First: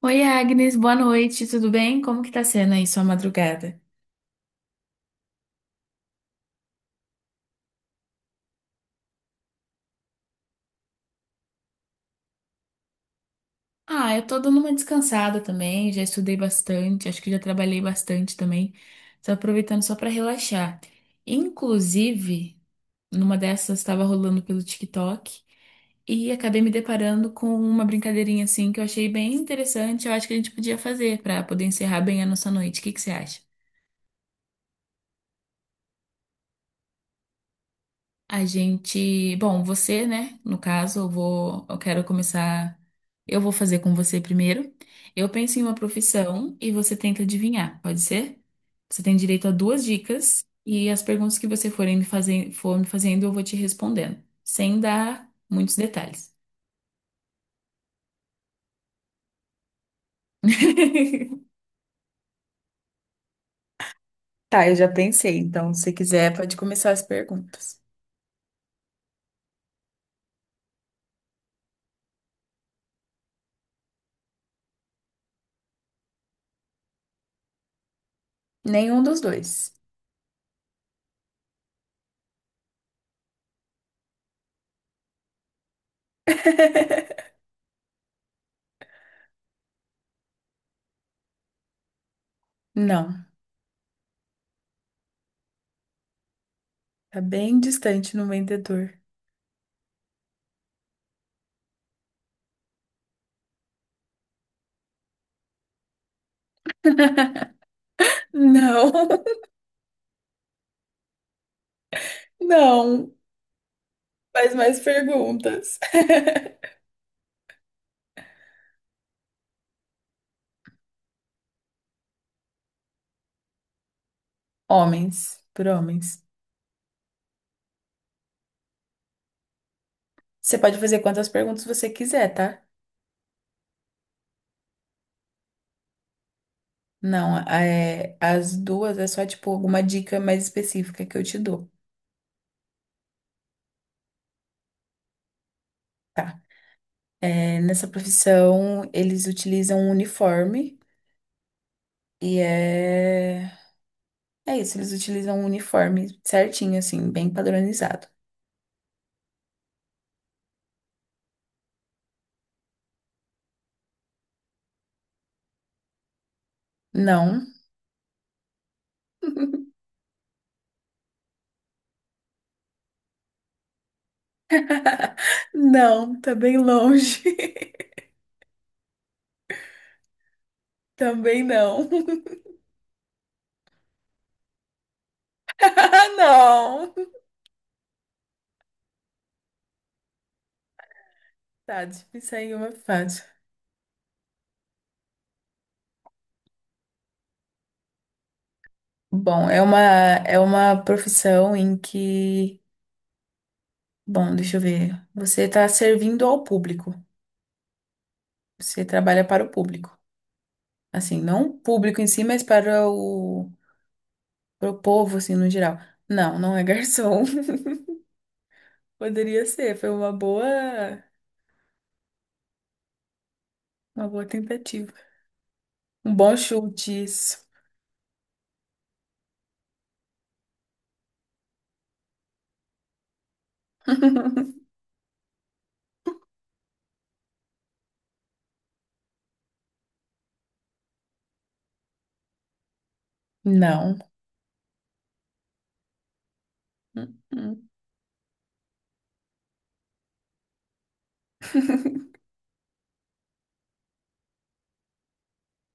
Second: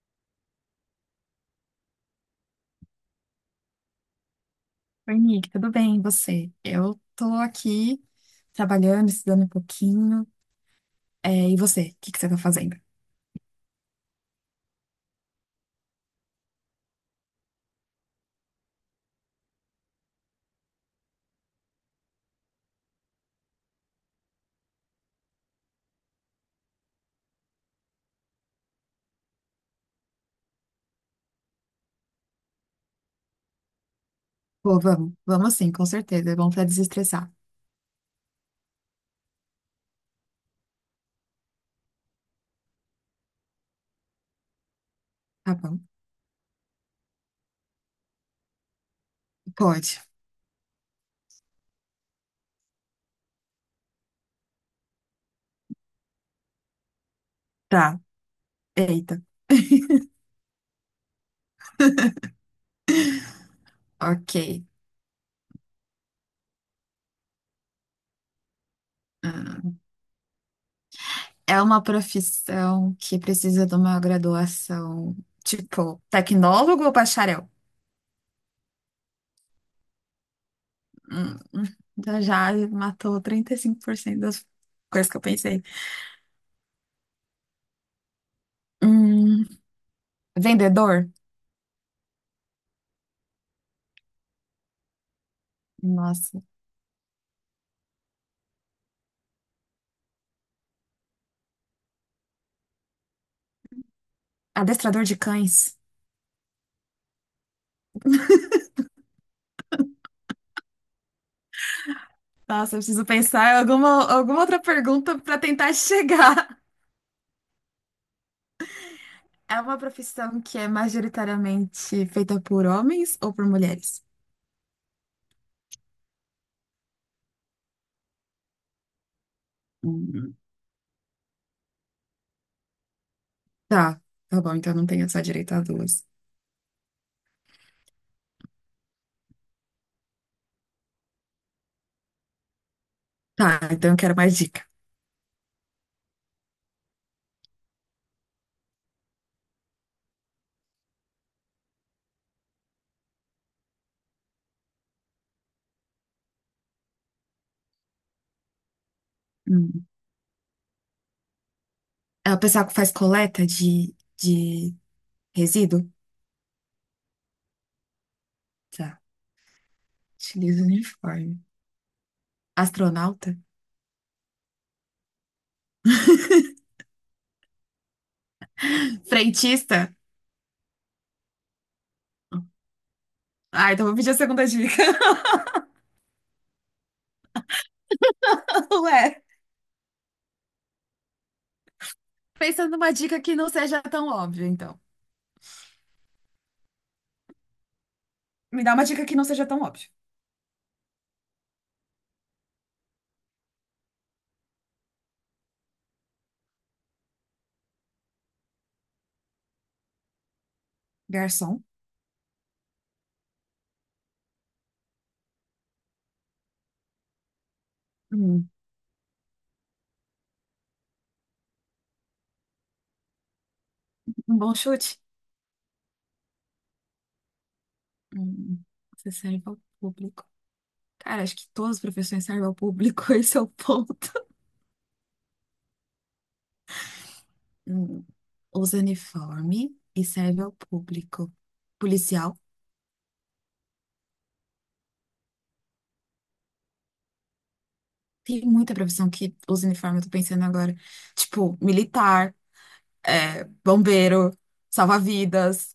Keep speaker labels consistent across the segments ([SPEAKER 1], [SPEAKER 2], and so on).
[SPEAKER 1] Oi, Agnes, boa noite, tudo bem? Como que tá sendo aí sua madrugada?
[SPEAKER 2] Oi, Nick, tudo bem? E você? Eu tô aqui trabalhando, estudando um pouquinho. É, e você? O que que você tá fazendo?
[SPEAKER 1] Ah, eu tô dando uma descansada também, já estudei bastante, acho que já trabalhei bastante também. Tô aproveitando só pra relaxar. Inclusive, numa dessas estava rolando pelo TikTok e acabei me deparando com uma brincadeirinha assim que eu achei bem interessante, eu acho que a gente podia fazer pra poder encerrar bem a nossa noite. O que que você acha?
[SPEAKER 2] Pô, vamos sim, com certeza. É bom pra desestressar.
[SPEAKER 1] A gente, bom, você, né? No caso, eu quero começar, eu vou fazer com você primeiro. Eu
[SPEAKER 2] Tá
[SPEAKER 1] penso em uma
[SPEAKER 2] bom,
[SPEAKER 1] profissão e você tenta adivinhar, pode ser? Você tem direito a duas
[SPEAKER 2] pode.
[SPEAKER 1] dicas e as perguntas que você forem me fazer, for me fazendo, eu vou te respondendo, sem dar muitos detalhes.
[SPEAKER 2] Tá, eita. Ok.
[SPEAKER 1] Tá, eu já pensei, então se quiser pode começar as perguntas.
[SPEAKER 2] Ah, É uma profissão que precisa de uma graduação, tipo, tecnólogo ou bacharel?
[SPEAKER 1] Nenhum dos dois.
[SPEAKER 2] Hum, hum, já matou 35% das coisas que eu pensei. Hum, vendedor?
[SPEAKER 1] Não,
[SPEAKER 2] Nossa.
[SPEAKER 1] tá bem distante no vendedor.
[SPEAKER 2] Adestrador de cães?
[SPEAKER 1] Não,
[SPEAKER 2] Nossa, eu preciso
[SPEAKER 1] não.
[SPEAKER 2] pensar em alguma
[SPEAKER 1] Faz
[SPEAKER 2] outra
[SPEAKER 1] mais
[SPEAKER 2] pergunta para tentar
[SPEAKER 1] perguntas.
[SPEAKER 2] chegar. É uma profissão que é majoritariamente feita por homens ou por mulheres?
[SPEAKER 1] Homens, por homens.
[SPEAKER 2] Hum,
[SPEAKER 1] Você pode fazer quantas perguntas você quiser, tá?
[SPEAKER 2] Tá, tá bom, então não tenho só direito a duas.
[SPEAKER 1] Não, é, as duas é só, tipo, alguma dica mais específica que eu te dou.
[SPEAKER 2] Tá, então eu quero mais dica.
[SPEAKER 1] Tá. É, nessa profissão, eles utilizam um uniforme e é... É isso, eles utilizam um uniforme certinho, assim, bem padronizado.
[SPEAKER 2] Hum. É o pessoal que faz coleta de resíduo?
[SPEAKER 1] Não.
[SPEAKER 2] Tá, utiliza o uniforme. Astronauta?
[SPEAKER 1] Não, tá bem longe.
[SPEAKER 2] Frentista?
[SPEAKER 1] Também não.
[SPEAKER 2] Ah, então vou pedir a segunda dica.
[SPEAKER 1] Não.
[SPEAKER 2] Ué,
[SPEAKER 1] Tá, difícil aí
[SPEAKER 2] pensando
[SPEAKER 1] uma
[SPEAKER 2] numa dica
[SPEAKER 1] fácil.
[SPEAKER 2] que não seja tão óbvia, então. Me dá uma dica que não seja
[SPEAKER 1] Bom, é
[SPEAKER 2] tão
[SPEAKER 1] uma,
[SPEAKER 2] óbvia.
[SPEAKER 1] é uma profissão em que, bom, deixa eu ver, você está servindo ao público, você trabalha para o público, assim, não o
[SPEAKER 2] Garçom?
[SPEAKER 1] público em si, mas para o, para o povo, assim, no geral. Não, não é garçom,
[SPEAKER 2] Hum,
[SPEAKER 1] poderia ser, foi uma boa
[SPEAKER 2] um bom
[SPEAKER 1] tentativa,
[SPEAKER 2] chute?
[SPEAKER 1] um bom chute isso.
[SPEAKER 2] Hum, você serve ao público. Cara, acho que todas as profissões servem ao público, esse é o ponto. Hum, usa uniforme e serve ao público. Policial.
[SPEAKER 1] Não. Hum, hum.
[SPEAKER 2] Tem muita profissão que usa uniforme, eu tô pensando agora. Tipo, militar, é, bombeiro, salva-vidas.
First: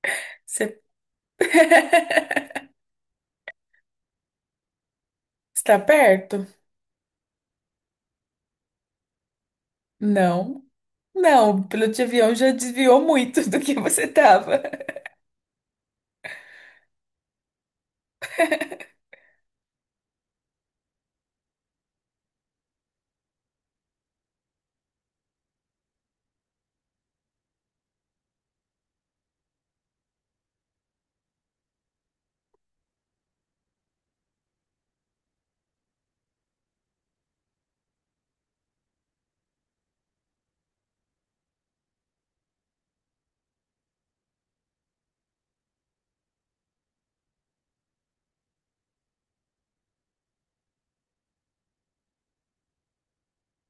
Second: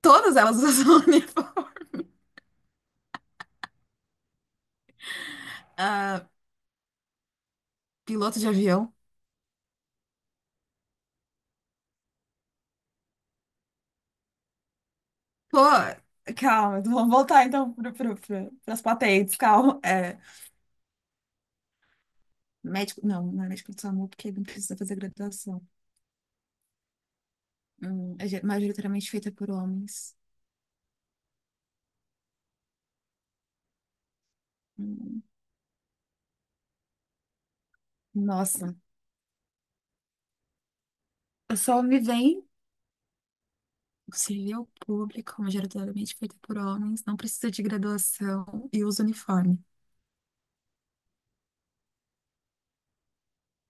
[SPEAKER 2] Todas elas
[SPEAKER 1] Você
[SPEAKER 2] usam uniforme.
[SPEAKER 1] está
[SPEAKER 2] Ah,
[SPEAKER 1] perto?
[SPEAKER 2] piloto de avião.
[SPEAKER 1] Não. Não, o piloto de avião já desviou muito do que você estava.
[SPEAKER 2] Pô, calma, vamos voltar então para as patentes, calma. É, médico, não, não é médico do SAMU, porque não precisa fazer graduação. Majoritariamente feita por homens. Hum, nossa, só me vem o civil público, majoritariamente feita por homens, não precisa de graduação e usa uniforme.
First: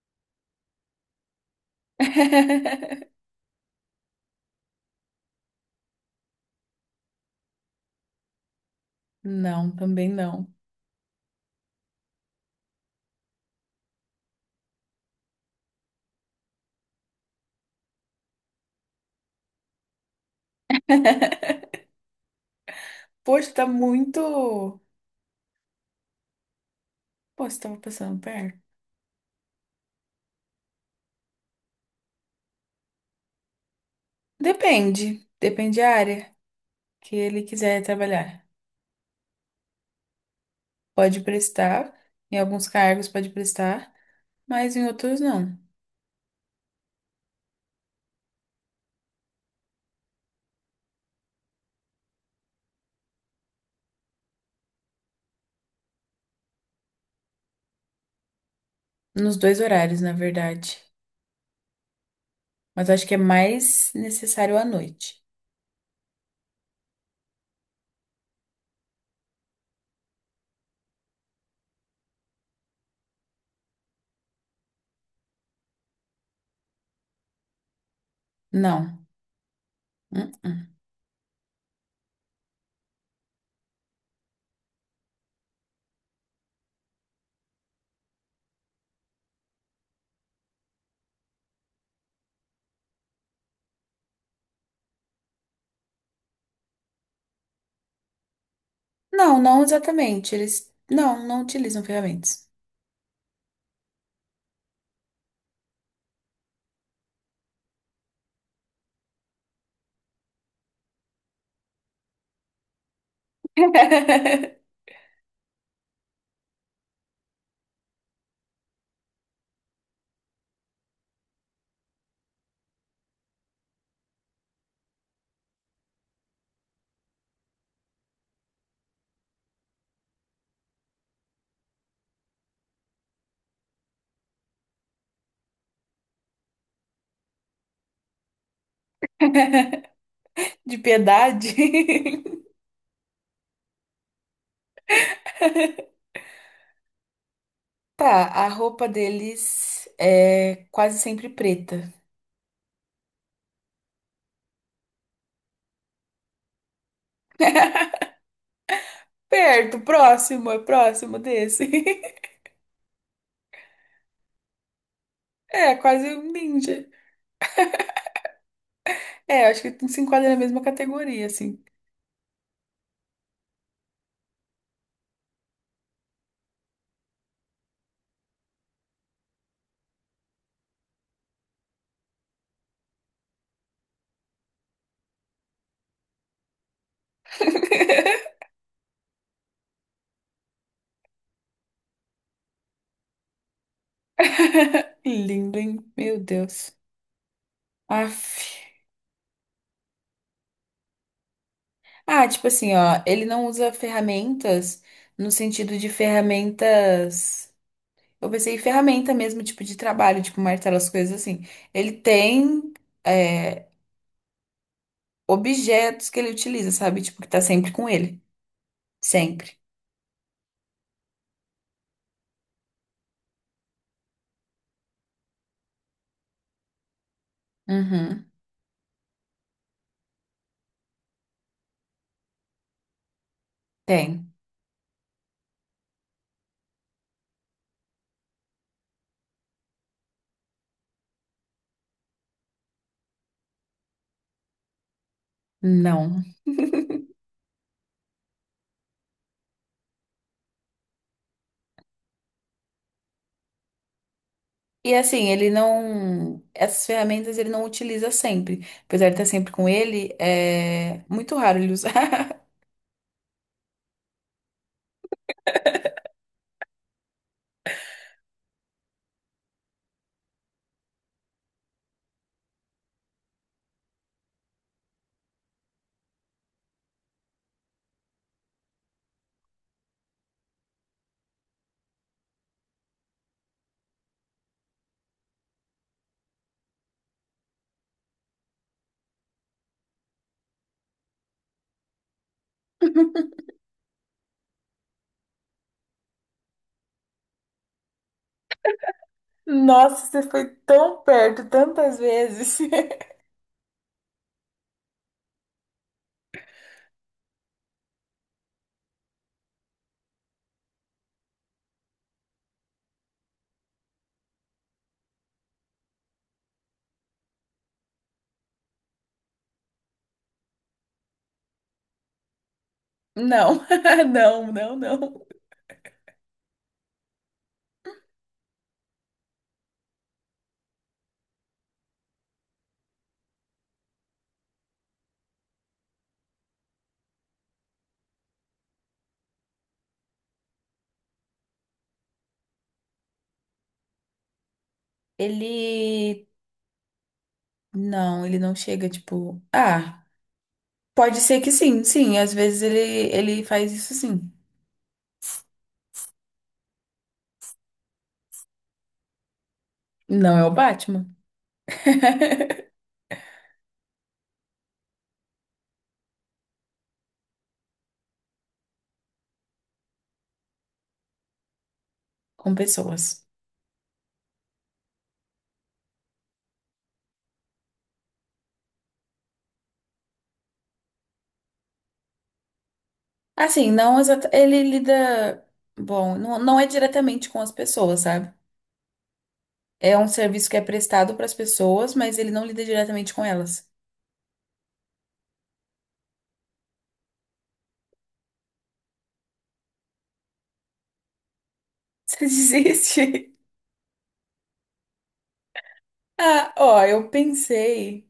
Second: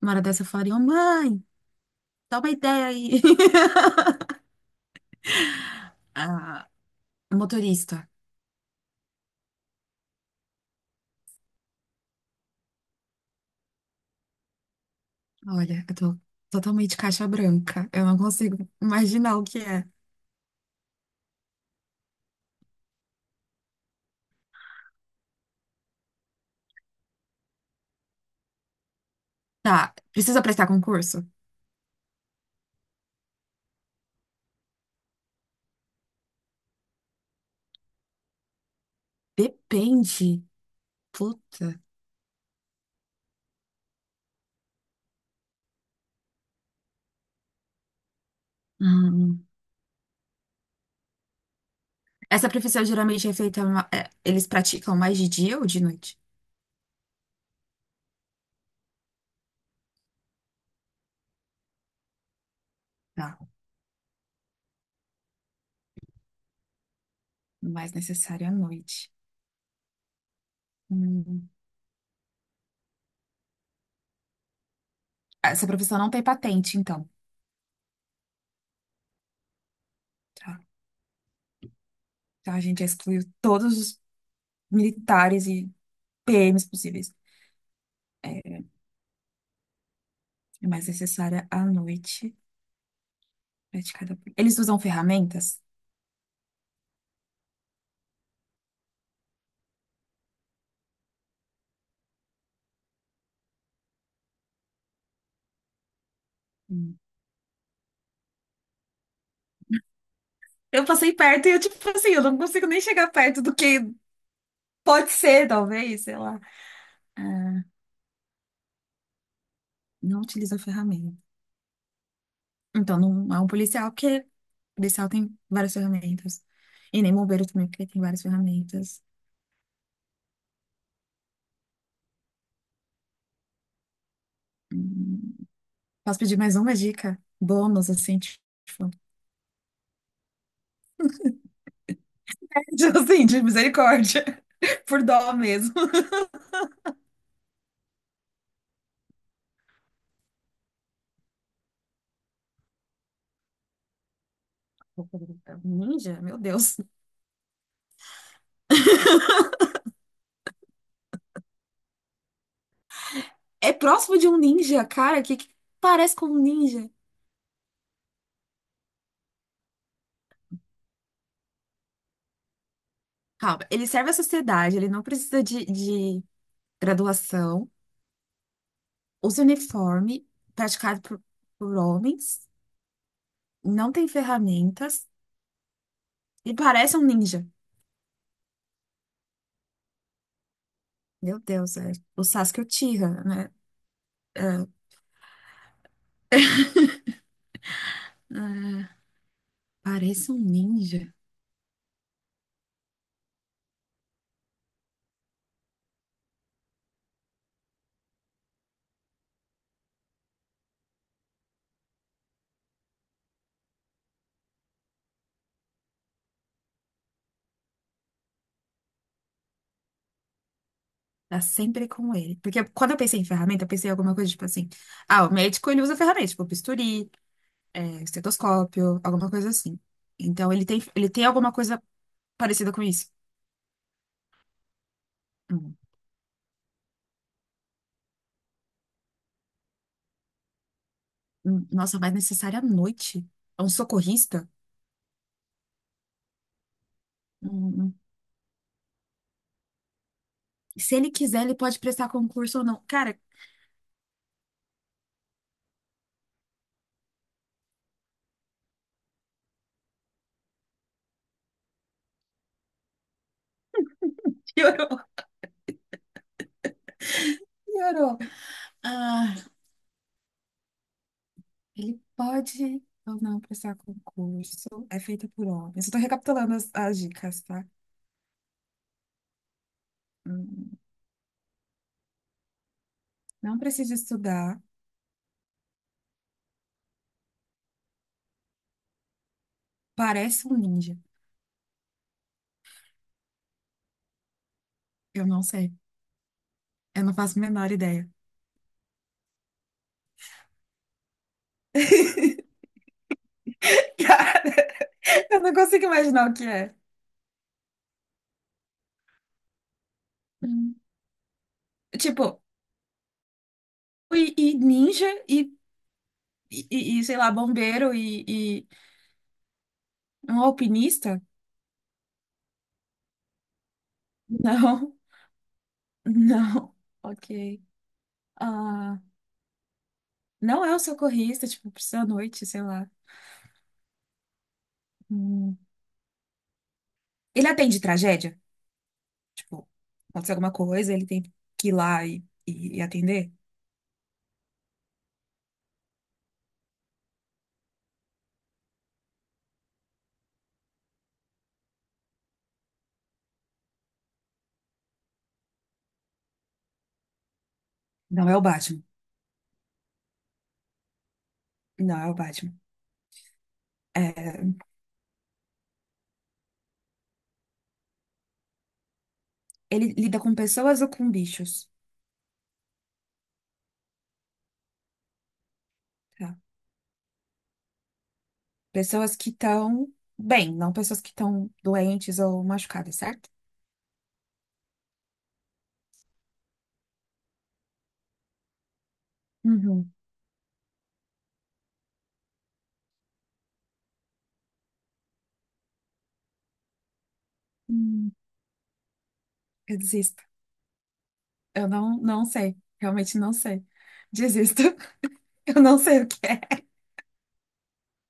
[SPEAKER 2] Uma hora dessa eu falaria, ô mãe, dá uma ideia aí. Ah, motorista.
[SPEAKER 1] Não, também não.
[SPEAKER 2] Olha, eu tô totalmente caixa branca. Eu não consigo imaginar o que é.
[SPEAKER 1] Poxa, tá muito. Pô, você tava passando perto.
[SPEAKER 2] Tá, precisa prestar concurso?
[SPEAKER 1] Depende. Depende da área que ele quiser trabalhar.
[SPEAKER 2] Depende.
[SPEAKER 1] Pode
[SPEAKER 2] Puta.
[SPEAKER 1] prestar, em alguns cargos pode prestar, mas em outros não.
[SPEAKER 2] Hum, Essa profissão geralmente é feita, é, eles praticam mais de dia ou de noite?
[SPEAKER 1] Nos dois horários, na verdade. Mas acho que é
[SPEAKER 2] Tá,
[SPEAKER 1] mais necessário à noite.
[SPEAKER 2] o mais necessário é à noite. Hum. Essa profissão não tem patente, então.
[SPEAKER 1] Não. Uh-uh.
[SPEAKER 2] Tá. Então a gente já excluiu todos os militares e PMs possíveis. É, é mais necessária à noite, praticada por... Eles usam ferramentas?
[SPEAKER 1] Não, não exatamente. Eles não utilizam ferramentas.
[SPEAKER 2] Hum. Eu passei perto e eu, tipo assim, eu não consigo nem chegar perto do que pode ser, talvez, sei lá. É, não utiliza ferramenta. Então não é um policial, porque policial tem várias ferramentas. E nem bombeiro também, porque tem várias ferramentas. Hum, Posso pedir mais uma dica? Bônus, assim, tipo,
[SPEAKER 1] De piedade?
[SPEAKER 2] assim, de misericórdia, por dó mesmo.
[SPEAKER 1] Tá, a roupa deles é quase sempre preta.
[SPEAKER 2] Ninja? Meu Deus.
[SPEAKER 1] Perto, próximo, é próximo desse.
[SPEAKER 2] É próximo de um ninja, cara, que
[SPEAKER 1] É, quase
[SPEAKER 2] parece com
[SPEAKER 1] um
[SPEAKER 2] um
[SPEAKER 1] ninja.
[SPEAKER 2] ninja.
[SPEAKER 1] É, acho que se enquadra na mesma categoria, assim.
[SPEAKER 2] Calma, ele serve à sociedade, ele não precisa de graduação, usa uniforme praticado por homens, não tem ferramentas e parece um ninja. Meu Deus, é o Sasuke Uchiha, né? Ah,
[SPEAKER 1] Lindo, hein? Meu Deus. Aff.
[SPEAKER 2] ah, parece um ninja.
[SPEAKER 1] Ah, tipo assim, ó, ele não usa ferramentas no sentido de ferramentas. Eu pensei em ferramenta mesmo, tipo de trabalho, tipo martelo, as coisas assim. Ele tem. é, Objetos que ele utiliza, sabe? Tipo, que tá sempre com ele. Sempre.
[SPEAKER 2] Tá sempre com ele. Porque quando eu pensei em ferramenta, eu pensei em alguma coisa tipo assim. Ah, o médico ele usa ferramenta, tipo bisturi, é,
[SPEAKER 1] Uhum.
[SPEAKER 2] estetoscópio, alguma coisa assim. Então ele tem alguma coisa parecida com isso.
[SPEAKER 1] Tem.
[SPEAKER 2] Hum, nossa, mas necessária à noite. É um socorrista?
[SPEAKER 1] Não.
[SPEAKER 2] Hum, hum. Se ele quiser, ele pode prestar concurso ou não. Cara,
[SPEAKER 1] E assim, ele não. Essas ferramentas ele não utiliza sempre. Apesar de estar sempre com ele, é muito raro ele usar.
[SPEAKER 2] piorou, piorou. Ah, ele pode ou não prestar concurso. É feita por homens. Eu tô recapitulando as dicas, tá? Hum, hum. Não precisa estudar. Parece um ninja. Eu não sei. Eu não faço a menor ideia.
[SPEAKER 1] Nossa, você foi tão perto tantas vezes.
[SPEAKER 2] Cara, eu não consigo imaginar o que é. Hum. Tipo, e ninja e sei lá, bombeiro e um alpinista?
[SPEAKER 1] Não, não, não,
[SPEAKER 2] Não,
[SPEAKER 1] não.
[SPEAKER 2] não. Ok. Ah, não é o socorrista, tipo, precisa à noite, sei lá. Hum. Ele atende tragédia? Tipo, acontece alguma coisa, ele tem que ir lá e atender?
[SPEAKER 1] Ele. Não, ele não chega, tipo. Ah, pode ser que sim, sim. Às vezes ele, ele faz isso sim.
[SPEAKER 2] Não é o Batman.
[SPEAKER 1] Não é o Batman.
[SPEAKER 2] Não é o Batman. É, ele lida com pessoas ou com bichos?
[SPEAKER 1] Com pessoas.
[SPEAKER 2] Tá. Pessoas que estão bem, não pessoas que estão doentes ou machucadas, certo?
[SPEAKER 1] Assim, não exata, ele lida, bom, não, não é diretamente com as pessoas, sabe?
[SPEAKER 2] Uhum.
[SPEAKER 1] É um serviço que é prestado para as pessoas, mas ele não lida diretamente com elas.
[SPEAKER 2] Hum, eu desisto. Eu não, não
[SPEAKER 1] Isso
[SPEAKER 2] sei. Realmente
[SPEAKER 1] existe?
[SPEAKER 2] não sei. Desisto. Eu não sei o que
[SPEAKER 1] Ah,
[SPEAKER 2] é.
[SPEAKER 1] ó, eu pensei.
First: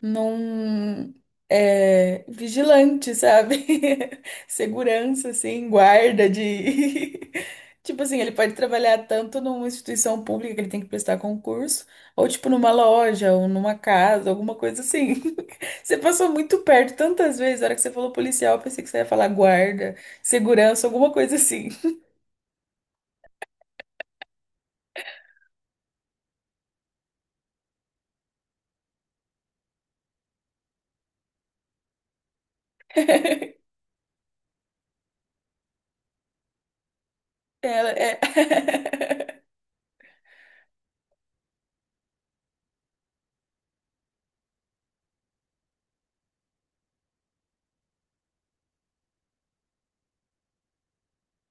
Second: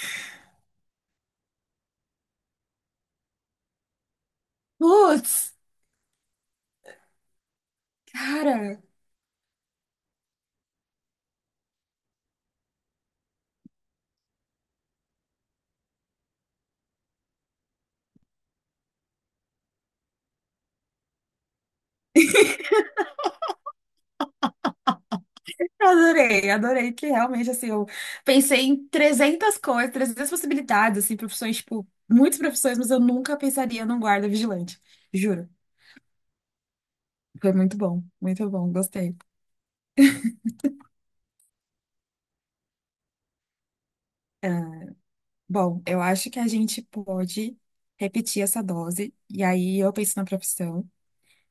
[SPEAKER 1] Num É, vigilante, sabe? Segurança,
[SPEAKER 2] Putz,
[SPEAKER 1] assim, guarda de. Tipo assim, ele pode
[SPEAKER 2] cara.
[SPEAKER 1] trabalhar tanto numa instituição pública que ele tem que prestar concurso, ou tipo numa loja, ou numa casa, alguma coisa assim. Você passou muito perto tantas vezes, na hora que você falou policial, eu pensei que você ia falar guarda, segurança, alguma coisa assim.
[SPEAKER 2] Adorei, adorei que realmente, assim, eu pensei em 300 coisas, 300 possibilidades, assim, profissões, tipo, muitas profissões, mas eu nunca pensaria num guarda vigilante, juro. Foi
[SPEAKER 1] Ela é.
[SPEAKER 2] muito bom, gostei. É, bom, eu acho que a gente pode repetir essa dose, e aí eu penso na profissão,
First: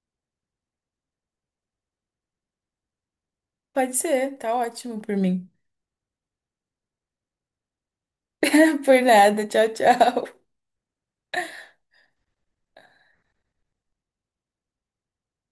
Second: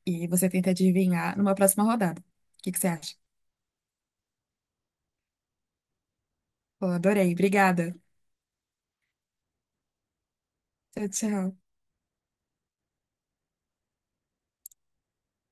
[SPEAKER 2] e você tenta adivinhar numa próxima rodada. O que que você acha?
[SPEAKER 1] Pode ser, tá ótimo por mim.
[SPEAKER 2] Pô, adorei, obrigada.
[SPEAKER 1] Por nada, tchau, tchau.
[SPEAKER 2] Tchau, tchau.